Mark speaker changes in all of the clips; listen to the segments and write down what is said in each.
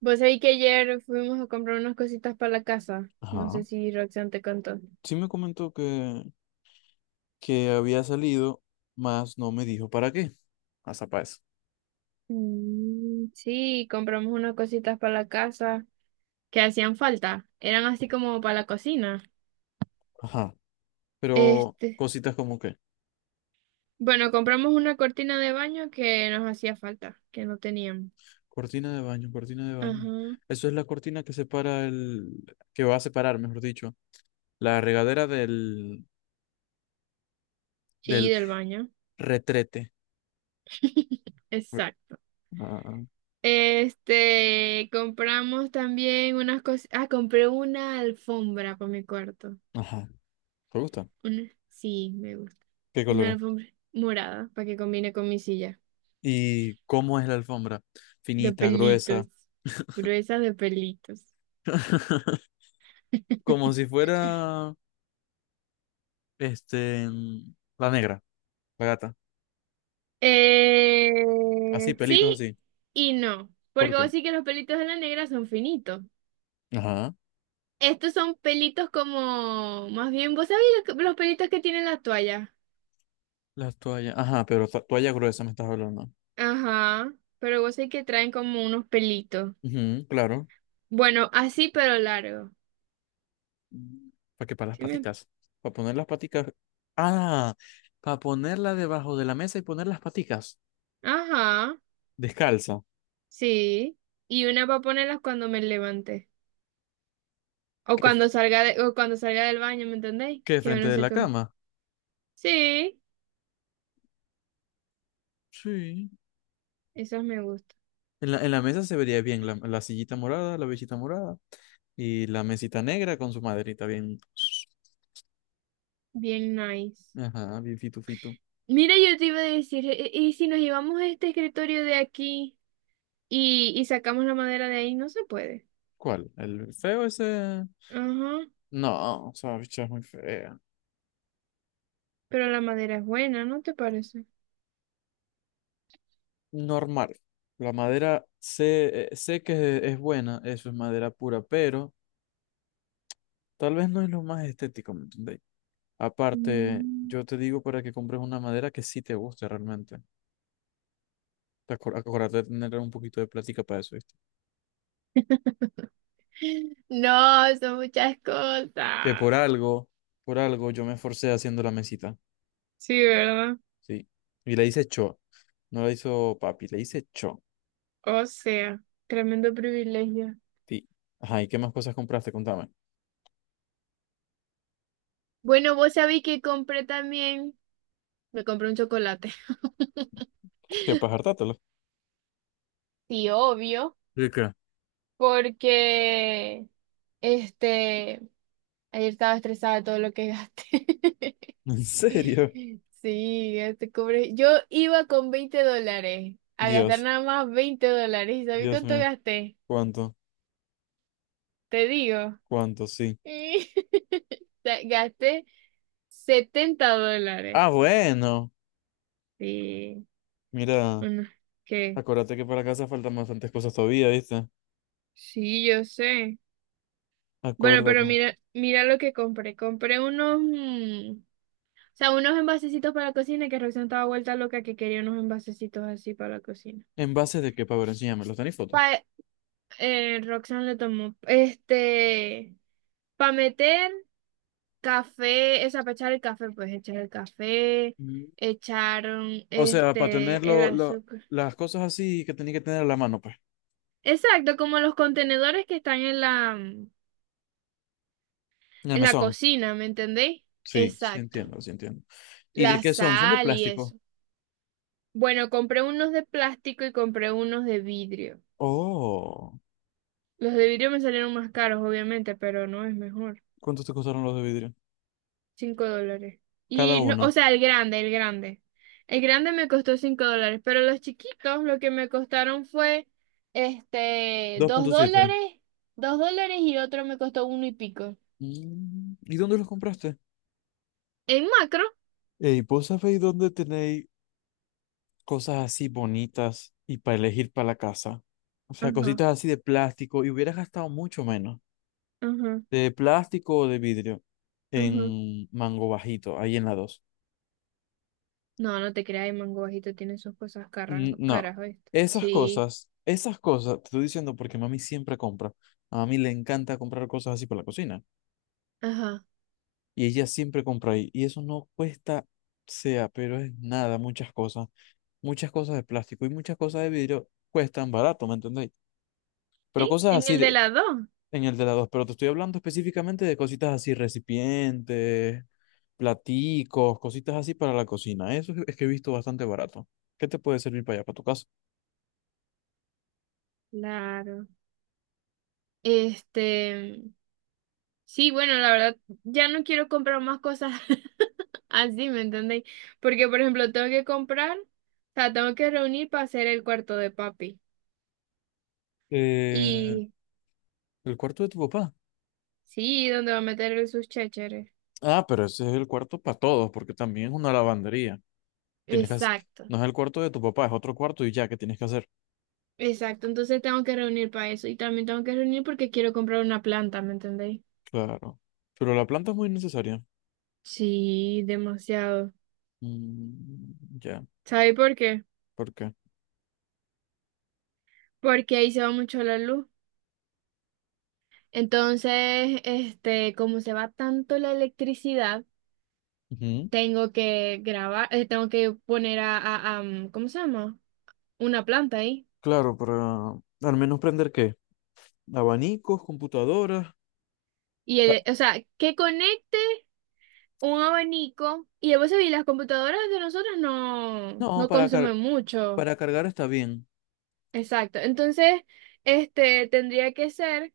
Speaker 1: Vos sabés que ayer fuimos a comprar unas cositas para la casa. No
Speaker 2: Ajá.
Speaker 1: sé si Roxanne te contó.
Speaker 2: Sí me comentó que había salido, mas no me dijo para qué. Hasta para eso.
Speaker 1: Mm, sí, compramos unas cositas para la casa que hacían falta. Eran así como para la cocina.
Speaker 2: Ajá. Pero
Speaker 1: Este,
Speaker 2: cositas como que,
Speaker 1: bueno, compramos una cortina de baño que nos hacía falta, que no teníamos.
Speaker 2: cortina de baño, cortina de baño.
Speaker 1: Ajá.
Speaker 2: Eso es la cortina que separa el, que va a separar, mejor dicho, la regadera del,
Speaker 1: Sí,
Speaker 2: del
Speaker 1: del baño.
Speaker 2: retrete. Re-
Speaker 1: Exacto.
Speaker 2: ah,
Speaker 1: Compramos también unas cosas. Ah, compré una alfombra para mi cuarto.
Speaker 2: Ajá. ¿Te gusta?
Speaker 1: Una, sí, me gusta.
Speaker 2: ¿Qué
Speaker 1: Una
Speaker 2: colores?
Speaker 1: alfombra morada para que combine con mi silla.
Speaker 2: ¿Y cómo es la alfombra?
Speaker 1: De
Speaker 2: Finita, gruesa.
Speaker 1: pelitos. Gruesa de pelitos.
Speaker 2: Como si fuera, este, la negra, la gata. Así,
Speaker 1: Eh,
Speaker 2: pelitos.
Speaker 1: sí y no.
Speaker 2: ¿Por
Speaker 1: Porque vos
Speaker 2: qué?
Speaker 1: sí que los pelitos de la negra son finitos.
Speaker 2: Ajá.
Speaker 1: Estos son pelitos como, más bien, vos sabés los pelitos que tienen la toalla.
Speaker 2: Las toallas. Ajá, pero toalla gruesa me estás hablando.
Speaker 1: Ajá, pero vos sabés que traen como unos pelitos.
Speaker 2: Ujú, claro.
Speaker 1: Bueno, así pero largo.
Speaker 2: ¿Para qué? Para las
Speaker 1: ¿Sí me-
Speaker 2: paticas. Para poner las paticas. Ah, para ponerla debajo de la mesa y poner las paticas.
Speaker 1: ajá,
Speaker 2: Descalza.
Speaker 1: sí. Y una para ponerlas cuando me levante. O
Speaker 2: Que,
Speaker 1: cuando o cuando salga del baño, ¿me entendéis?
Speaker 2: que
Speaker 1: Que
Speaker 2: frente
Speaker 1: no
Speaker 2: de
Speaker 1: sé
Speaker 2: la
Speaker 1: qué.
Speaker 2: cama.
Speaker 1: Sí,
Speaker 2: Sí.
Speaker 1: esas me gustan.
Speaker 2: En la mesa se vería bien la sillita morada, la besita morada y la mesita negra con su maderita bien.
Speaker 1: Bien nice.
Speaker 2: Ajá, bien fitu fitu.
Speaker 1: Mira, yo te iba a decir, ¿y si nos llevamos este escritorio de aquí y sacamos la madera de ahí? No se puede.
Speaker 2: ¿Cuál? ¿El feo ese?
Speaker 1: Ajá.
Speaker 2: No, o sea, bicho, es muy fea
Speaker 1: Pero la madera es buena, ¿no te parece?
Speaker 2: normal. La madera sé, sé que es buena, eso es madera pura, pero tal vez no es lo más estético, ¿me entendéis? Aparte,
Speaker 1: Mm.
Speaker 2: yo te digo para que compres una madera que sí te guste realmente. Acuérdate de tener un poquito de plática para eso, ¿viste?
Speaker 1: No, son muchas
Speaker 2: Que
Speaker 1: cosas.
Speaker 2: por algo yo me esforcé haciendo la mesita,
Speaker 1: Sí, ¿verdad?
Speaker 2: ¿sí? Y le hice cho, no la hizo papi, le hice cho,
Speaker 1: O sea, tremendo privilegio.
Speaker 2: sí. Ajá, ¿y qué más cosas compraste? Contame.
Speaker 1: Bueno, vos sabéis que compré también, me compré un chocolate.
Speaker 2: Pues que para hartátelo.
Speaker 1: Sí, obvio,
Speaker 2: ¿De qué?
Speaker 1: porque este ayer estaba estresada de todo lo que gasté.
Speaker 2: ¿En serio?
Speaker 1: Sí, gasté cobre. Yo iba con $20 a gastar
Speaker 2: Dios,
Speaker 1: nada más $20. ¿Y sabes
Speaker 2: Dios
Speaker 1: cuánto
Speaker 2: mío,
Speaker 1: gasté?
Speaker 2: ¿cuánto?
Speaker 1: Te digo.
Speaker 2: ¿Cuánto? Sí.
Speaker 1: Gasté $70.
Speaker 2: Ah, bueno.
Speaker 1: Sí,
Speaker 2: Mira,
Speaker 1: bueno, ¿qué?
Speaker 2: acuérdate que para casa faltan bastantes cosas todavía, ¿viste?
Speaker 1: Sí, yo sé. Bueno, pero
Speaker 2: Acuérdate.
Speaker 1: mira, mira lo que compré. Compré unos. O sea, unos envasecitos para la cocina que Roxanne estaba vuelta loca que quería unos envasecitos así para la cocina.
Speaker 2: ¿En base de qué? Para ver, enséñame, ¿los tenéis fotos?
Speaker 1: Pa, Roxanne le tomó, para meter café, esa, para echar el café, pues echar el café,
Speaker 2: Mm.
Speaker 1: echaron,
Speaker 2: O sea, para tener
Speaker 1: el azúcar.
Speaker 2: las cosas así que tenéis que tener a la mano, pues.
Speaker 1: Exacto, como los contenedores que están en
Speaker 2: En el
Speaker 1: la
Speaker 2: mesón.
Speaker 1: cocina, ¿me entendéis?
Speaker 2: Sí, sí
Speaker 1: Exacto,
Speaker 2: entiendo, sí entiendo. ¿Y de
Speaker 1: la
Speaker 2: qué son? ¿Son de
Speaker 1: sal y
Speaker 2: plástico?
Speaker 1: eso. Bueno, compré unos de plástico y compré unos de vidrio.
Speaker 2: Oh,
Speaker 1: Los de vidrio me salieron más caros, obviamente, pero no es mejor.
Speaker 2: ¿cuántos te costaron los de vidrio?
Speaker 1: $5.
Speaker 2: Cada
Speaker 1: Y no, o
Speaker 2: uno.
Speaker 1: sea, el grande. El grande me costó $5, pero los chiquitos lo que me costaron fue dos
Speaker 2: 2.7.
Speaker 1: dólares, $2 y otro me costó uno y pico.
Speaker 2: Mm, ¿y dónde los compraste?
Speaker 1: En macro.
Speaker 2: Ey, ¿vos sabéis dónde tenéis cosas así bonitas y para elegir para la casa? O sea,
Speaker 1: Ajá,
Speaker 2: cositas así de plástico y hubieras gastado mucho menos
Speaker 1: ajá,
Speaker 2: de plástico o de vidrio en
Speaker 1: ajá.
Speaker 2: Mango Bajito, ahí en la dos.
Speaker 1: No, no te creas, el mango bajito tiene sus cosas caras,
Speaker 2: Mm, no,
Speaker 1: caras, ¿oíste? Sí,
Speaker 2: esas cosas, te estoy diciendo porque mami siempre compra. A mami le encanta comprar cosas así para la cocina
Speaker 1: ajá.
Speaker 2: y ella siempre compra ahí y eso no cuesta sea, pero es nada, muchas cosas de plástico y muchas cosas de vidrio cuestan barato, ¿me entendéis? Pero
Speaker 1: Sí,
Speaker 2: cosas
Speaker 1: en
Speaker 2: así
Speaker 1: el de
Speaker 2: de,
Speaker 1: las dos.
Speaker 2: en el de la dos, pero te estoy hablando específicamente de cositas así, recipientes, platicos, cositas así para la cocina. Eso es que he visto bastante barato. ¿Qué te puede servir para allá, para tu casa?
Speaker 1: Claro. Este. Sí, bueno, la verdad, ya no quiero comprar más cosas así, ¿me entendéis? Porque, por ejemplo, tengo que comprar, o sea, tengo que reunir para hacer el cuarto de papi.
Speaker 2: Eh,
Speaker 1: Y
Speaker 2: el cuarto de tu papá.
Speaker 1: sí, ¿donde va a meter el sus chécheres?
Speaker 2: Ah, pero ese es el cuarto para todos, porque también es una lavandería. Tienes que hacer-
Speaker 1: Exacto,
Speaker 2: No es el cuarto de tu papá, es otro cuarto y ya, ¿qué tienes que hacer?
Speaker 1: exacto. Entonces tengo que reunir para eso. Y también tengo que reunir porque quiero comprar una planta, ¿me entendéis?
Speaker 2: Claro. Pero la planta es muy necesaria.
Speaker 1: Sí, demasiado.
Speaker 2: Mm, ya,
Speaker 1: ¿Sabéis por qué?
Speaker 2: ¿por qué?
Speaker 1: Porque ahí se va mucho la luz. Entonces, como se va tanto la electricidad.
Speaker 2: Ujú.
Speaker 1: Tengo que grabar, tengo que poner ¿cómo se llama? Una planta ahí.
Speaker 2: Claro, ¿para al menos prender qué? Abanicos, computadoras.
Speaker 1: Y, o sea, que conecte un abanico. Y a veces, y las computadoras de nosotros
Speaker 2: No,
Speaker 1: no consumen mucho.
Speaker 2: para cargar está bien.
Speaker 1: Exacto. Entonces, tendría que ser,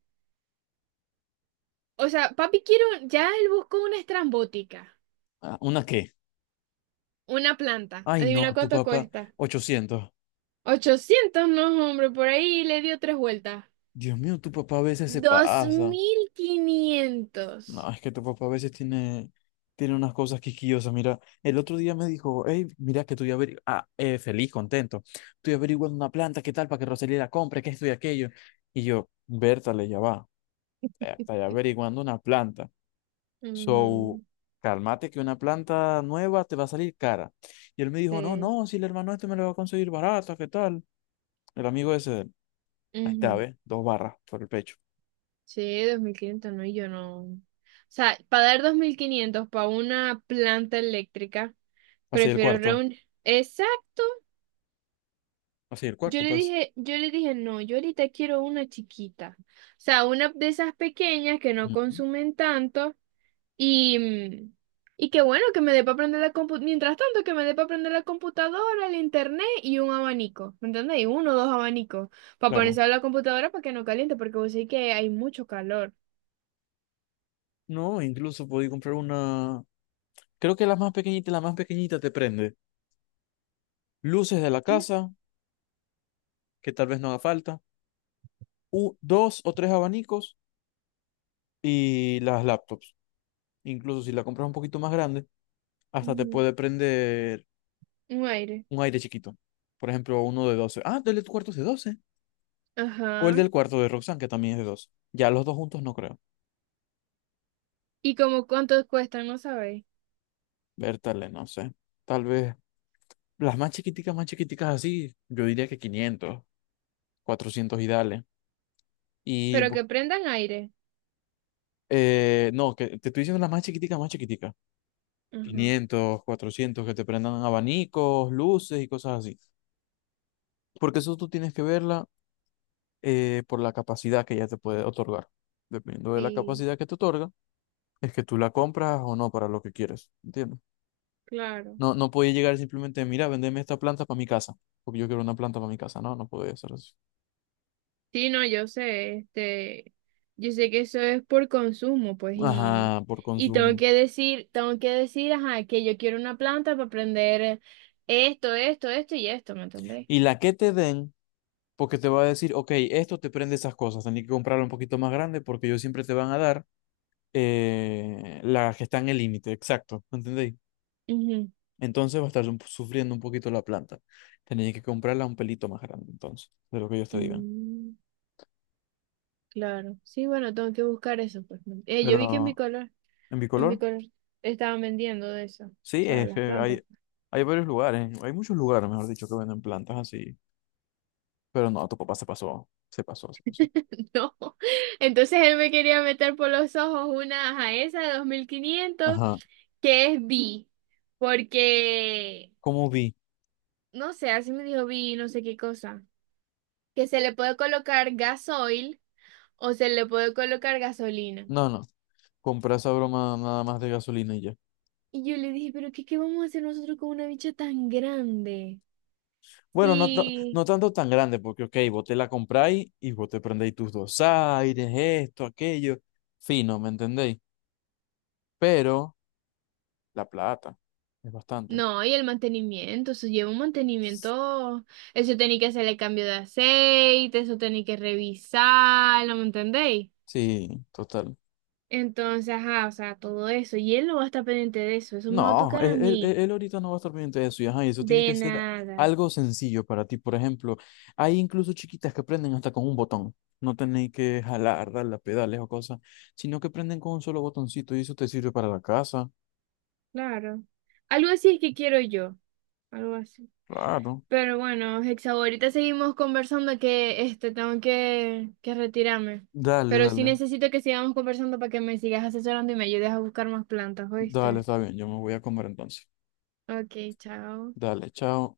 Speaker 1: o sea, papi quiero, ya él buscó una estrambótica,
Speaker 2: Ah, ¿una qué?
Speaker 1: una planta.
Speaker 2: Ay,
Speaker 1: Adivina
Speaker 2: no, tu
Speaker 1: cuánto
Speaker 2: papá,
Speaker 1: cuesta.
Speaker 2: 800.
Speaker 1: Ochocientos no, hombre, por ahí le dio tres vueltas.
Speaker 2: Dios mío, tu papá a veces se pasa. No,
Speaker 1: 2.500.
Speaker 2: es que tu papá a veces tiene unas cosas quisquillosas. Mira, el otro día me dijo, hey, mira que estoy averiguando, feliz, contento. Estoy averiguando una planta, qué tal, para que Rosalía la compre, que esto y aquello. Y yo, Bertale, ya va. Está averiguando una planta. So,
Speaker 1: Ujú.
Speaker 2: cálmate que una planta nueva te va a salir cara. Y él me dijo, no,
Speaker 1: Sí.
Speaker 2: no, si el hermano este me lo va a conseguir barata, ¿qué tal? El amigo ese, de él. Ahí está,
Speaker 1: Ujú.
Speaker 2: ¿ves? Dos barras por el pecho.
Speaker 1: Sí, 2.500 no, y yo no. O sea, para dar 2.500 para una planta eléctrica,
Speaker 2: Así el
Speaker 1: prefiero
Speaker 2: cuarto,
Speaker 1: reunir. Exacto.
Speaker 2: así el cuarto, pues.
Speaker 1: Yo le dije, no, yo ahorita quiero una chiquita. O sea, una de esas pequeñas que no
Speaker 2: Ujú.
Speaker 1: consumen tanto. Y, y qué bueno que me dé para aprender la computadora. Mientras tanto, que me dé para aprender la computadora, el internet y un abanico. ¿Me entendéis? Uno o dos abanicos. Para
Speaker 2: Claro.
Speaker 1: ponerse a la computadora para que no caliente, porque vos sabés que hay mucho calor.
Speaker 2: No, incluso podí comprar una, creo que la más pequeñita te prende. Luces de la
Speaker 1: ¿Mm?
Speaker 2: casa, que tal vez no haga falta. Dos o tres abanicos y las laptops. Incluso si la compras un poquito más grande, hasta te
Speaker 1: Ujú.
Speaker 2: puede prender
Speaker 1: Un aire.
Speaker 2: un aire chiquito. Por ejemplo, uno de 12. Ah, del cuarto es de 12, o el
Speaker 1: Ajá.
Speaker 2: del cuarto de Roxanne, que también es de 12. Ya los dos juntos no creo.
Speaker 1: ¿Y como cuántos cuestan? No sabéis.
Speaker 2: Bertale, no sé. Tal vez las más chiquiticas así, yo diría que 500, 400 y dale. Y
Speaker 1: Pero
Speaker 2: bu-
Speaker 1: que prendan aire.
Speaker 2: no, que te estoy diciendo las más chiquiticas, más chiquiticas.
Speaker 1: Ajá.
Speaker 2: 500, 400 que te prendan abanicos, luces y cosas así. Porque eso tú tienes que verla por la capacidad que ella te puede otorgar. Dependiendo de la
Speaker 1: Sí,
Speaker 2: capacidad que te otorga, es que tú la compras o no para lo que quieres, ¿entiendes?
Speaker 1: claro.
Speaker 2: No, no podía llegar simplemente, mira, vendeme esta planta para mi casa, porque yo quiero una planta para mi casa. No, no podía hacer eso.
Speaker 1: Sí, no, yo sé, yo sé que eso es por consumo, pues,
Speaker 2: Ajá, por
Speaker 1: y
Speaker 2: consumo.
Speaker 1: tengo que decir, ajá, que yo quiero una planta para aprender esto, esto, esto y esto, ¿me entendéis?
Speaker 2: Y la que te den, porque te va a decir, ok, esto te prende esas cosas, tenés que comprarla un poquito más grande porque ellos siempre te van a dar las que están en el límite, exacto, ¿entendéis?
Speaker 1: Ujú.
Speaker 2: Entonces va a estar sufriendo un poquito la planta. Tenés que comprarla un pelito más grande, entonces, de lo que ellos te digan.
Speaker 1: Mm, claro, sí, bueno, tengo que buscar eso, pues. ¿No? Yo vi que
Speaker 2: Pero, ¿en
Speaker 1: En
Speaker 2: bicolor?
Speaker 1: Bicolor estaban vendiendo de eso, o
Speaker 2: Sí,
Speaker 1: sea,
Speaker 2: es que
Speaker 1: las plantas.
Speaker 2: hay, hay varios lugares, hay muchos lugares, mejor dicho, que venden plantas así. Pero no, tu papá se pasó, se pasó, se pasó.
Speaker 1: No, entonces él me quería meter por los ojos una, ajá, esa de 2.500
Speaker 2: Ajá.
Speaker 1: que es B. Porque
Speaker 2: ¿Cómo vi?
Speaker 1: no sé, así me dijo vi no sé qué cosa. Que se le puede colocar gasoil o se le puede colocar gasolina.
Speaker 2: No, no, compré esa broma nada más de gasolina y ya.
Speaker 1: Y yo le dije, pero qué, ¿qué vamos a hacer nosotros con una bicha tan grande?
Speaker 2: Bueno, no, no
Speaker 1: Sí.
Speaker 2: tanto tan grande, porque, ok, vos te la compráis y vos te prendéis tus dos aires, esto, aquello. Fino, ¿me entendéis? Pero la plata es bastante.
Speaker 1: No, y el mantenimiento, eso lleva un mantenimiento, eso tenía que hacerle cambio de aceite, eso tenía que revisarlo, ¿me entendéis?
Speaker 2: Sí, total.
Speaker 1: Entonces, ajá, o sea, todo eso, y él no va a estar pendiente de eso, eso me va a
Speaker 2: No,
Speaker 1: tocar
Speaker 2: él,
Speaker 1: a
Speaker 2: él- él-
Speaker 1: mí,
Speaker 2: él ahorita no va a estar pendiente de eso, y ajá, y eso tiene
Speaker 1: de
Speaker 2: que ser
Speaker 1: nada,
Speaker 2: algo sencillo para ti. Por ejemplo, hay incluso chiquitas que prenden hasta con un botón. No tenéis que jalar, darle a pedales o cosas, sino que prenden con un solo botoncito y eso te sirve para la casa.
Speaker 1: claro. Algo así es que quiero yo. Algo así.
Speaker 2: Claro.
Speaker 1: Pero bueno, Hexa, ahorita seguimos conversando que tengo que retirarme.
Speaker 2: Dale,
Speaker 1: Pero sí
Speaker 2: dale.
Speaker 1: necesito que sigamos conversando para que me sigas asesorando y me ayudes a buscar más plantas,
Speaker 2: Dale,
Speaker 1: ¿oíste?
Speaker 2: está bien, yo me voy a comer entonces.
Speaker 1: Ok, chao.
Speaker 2: Dale, chao.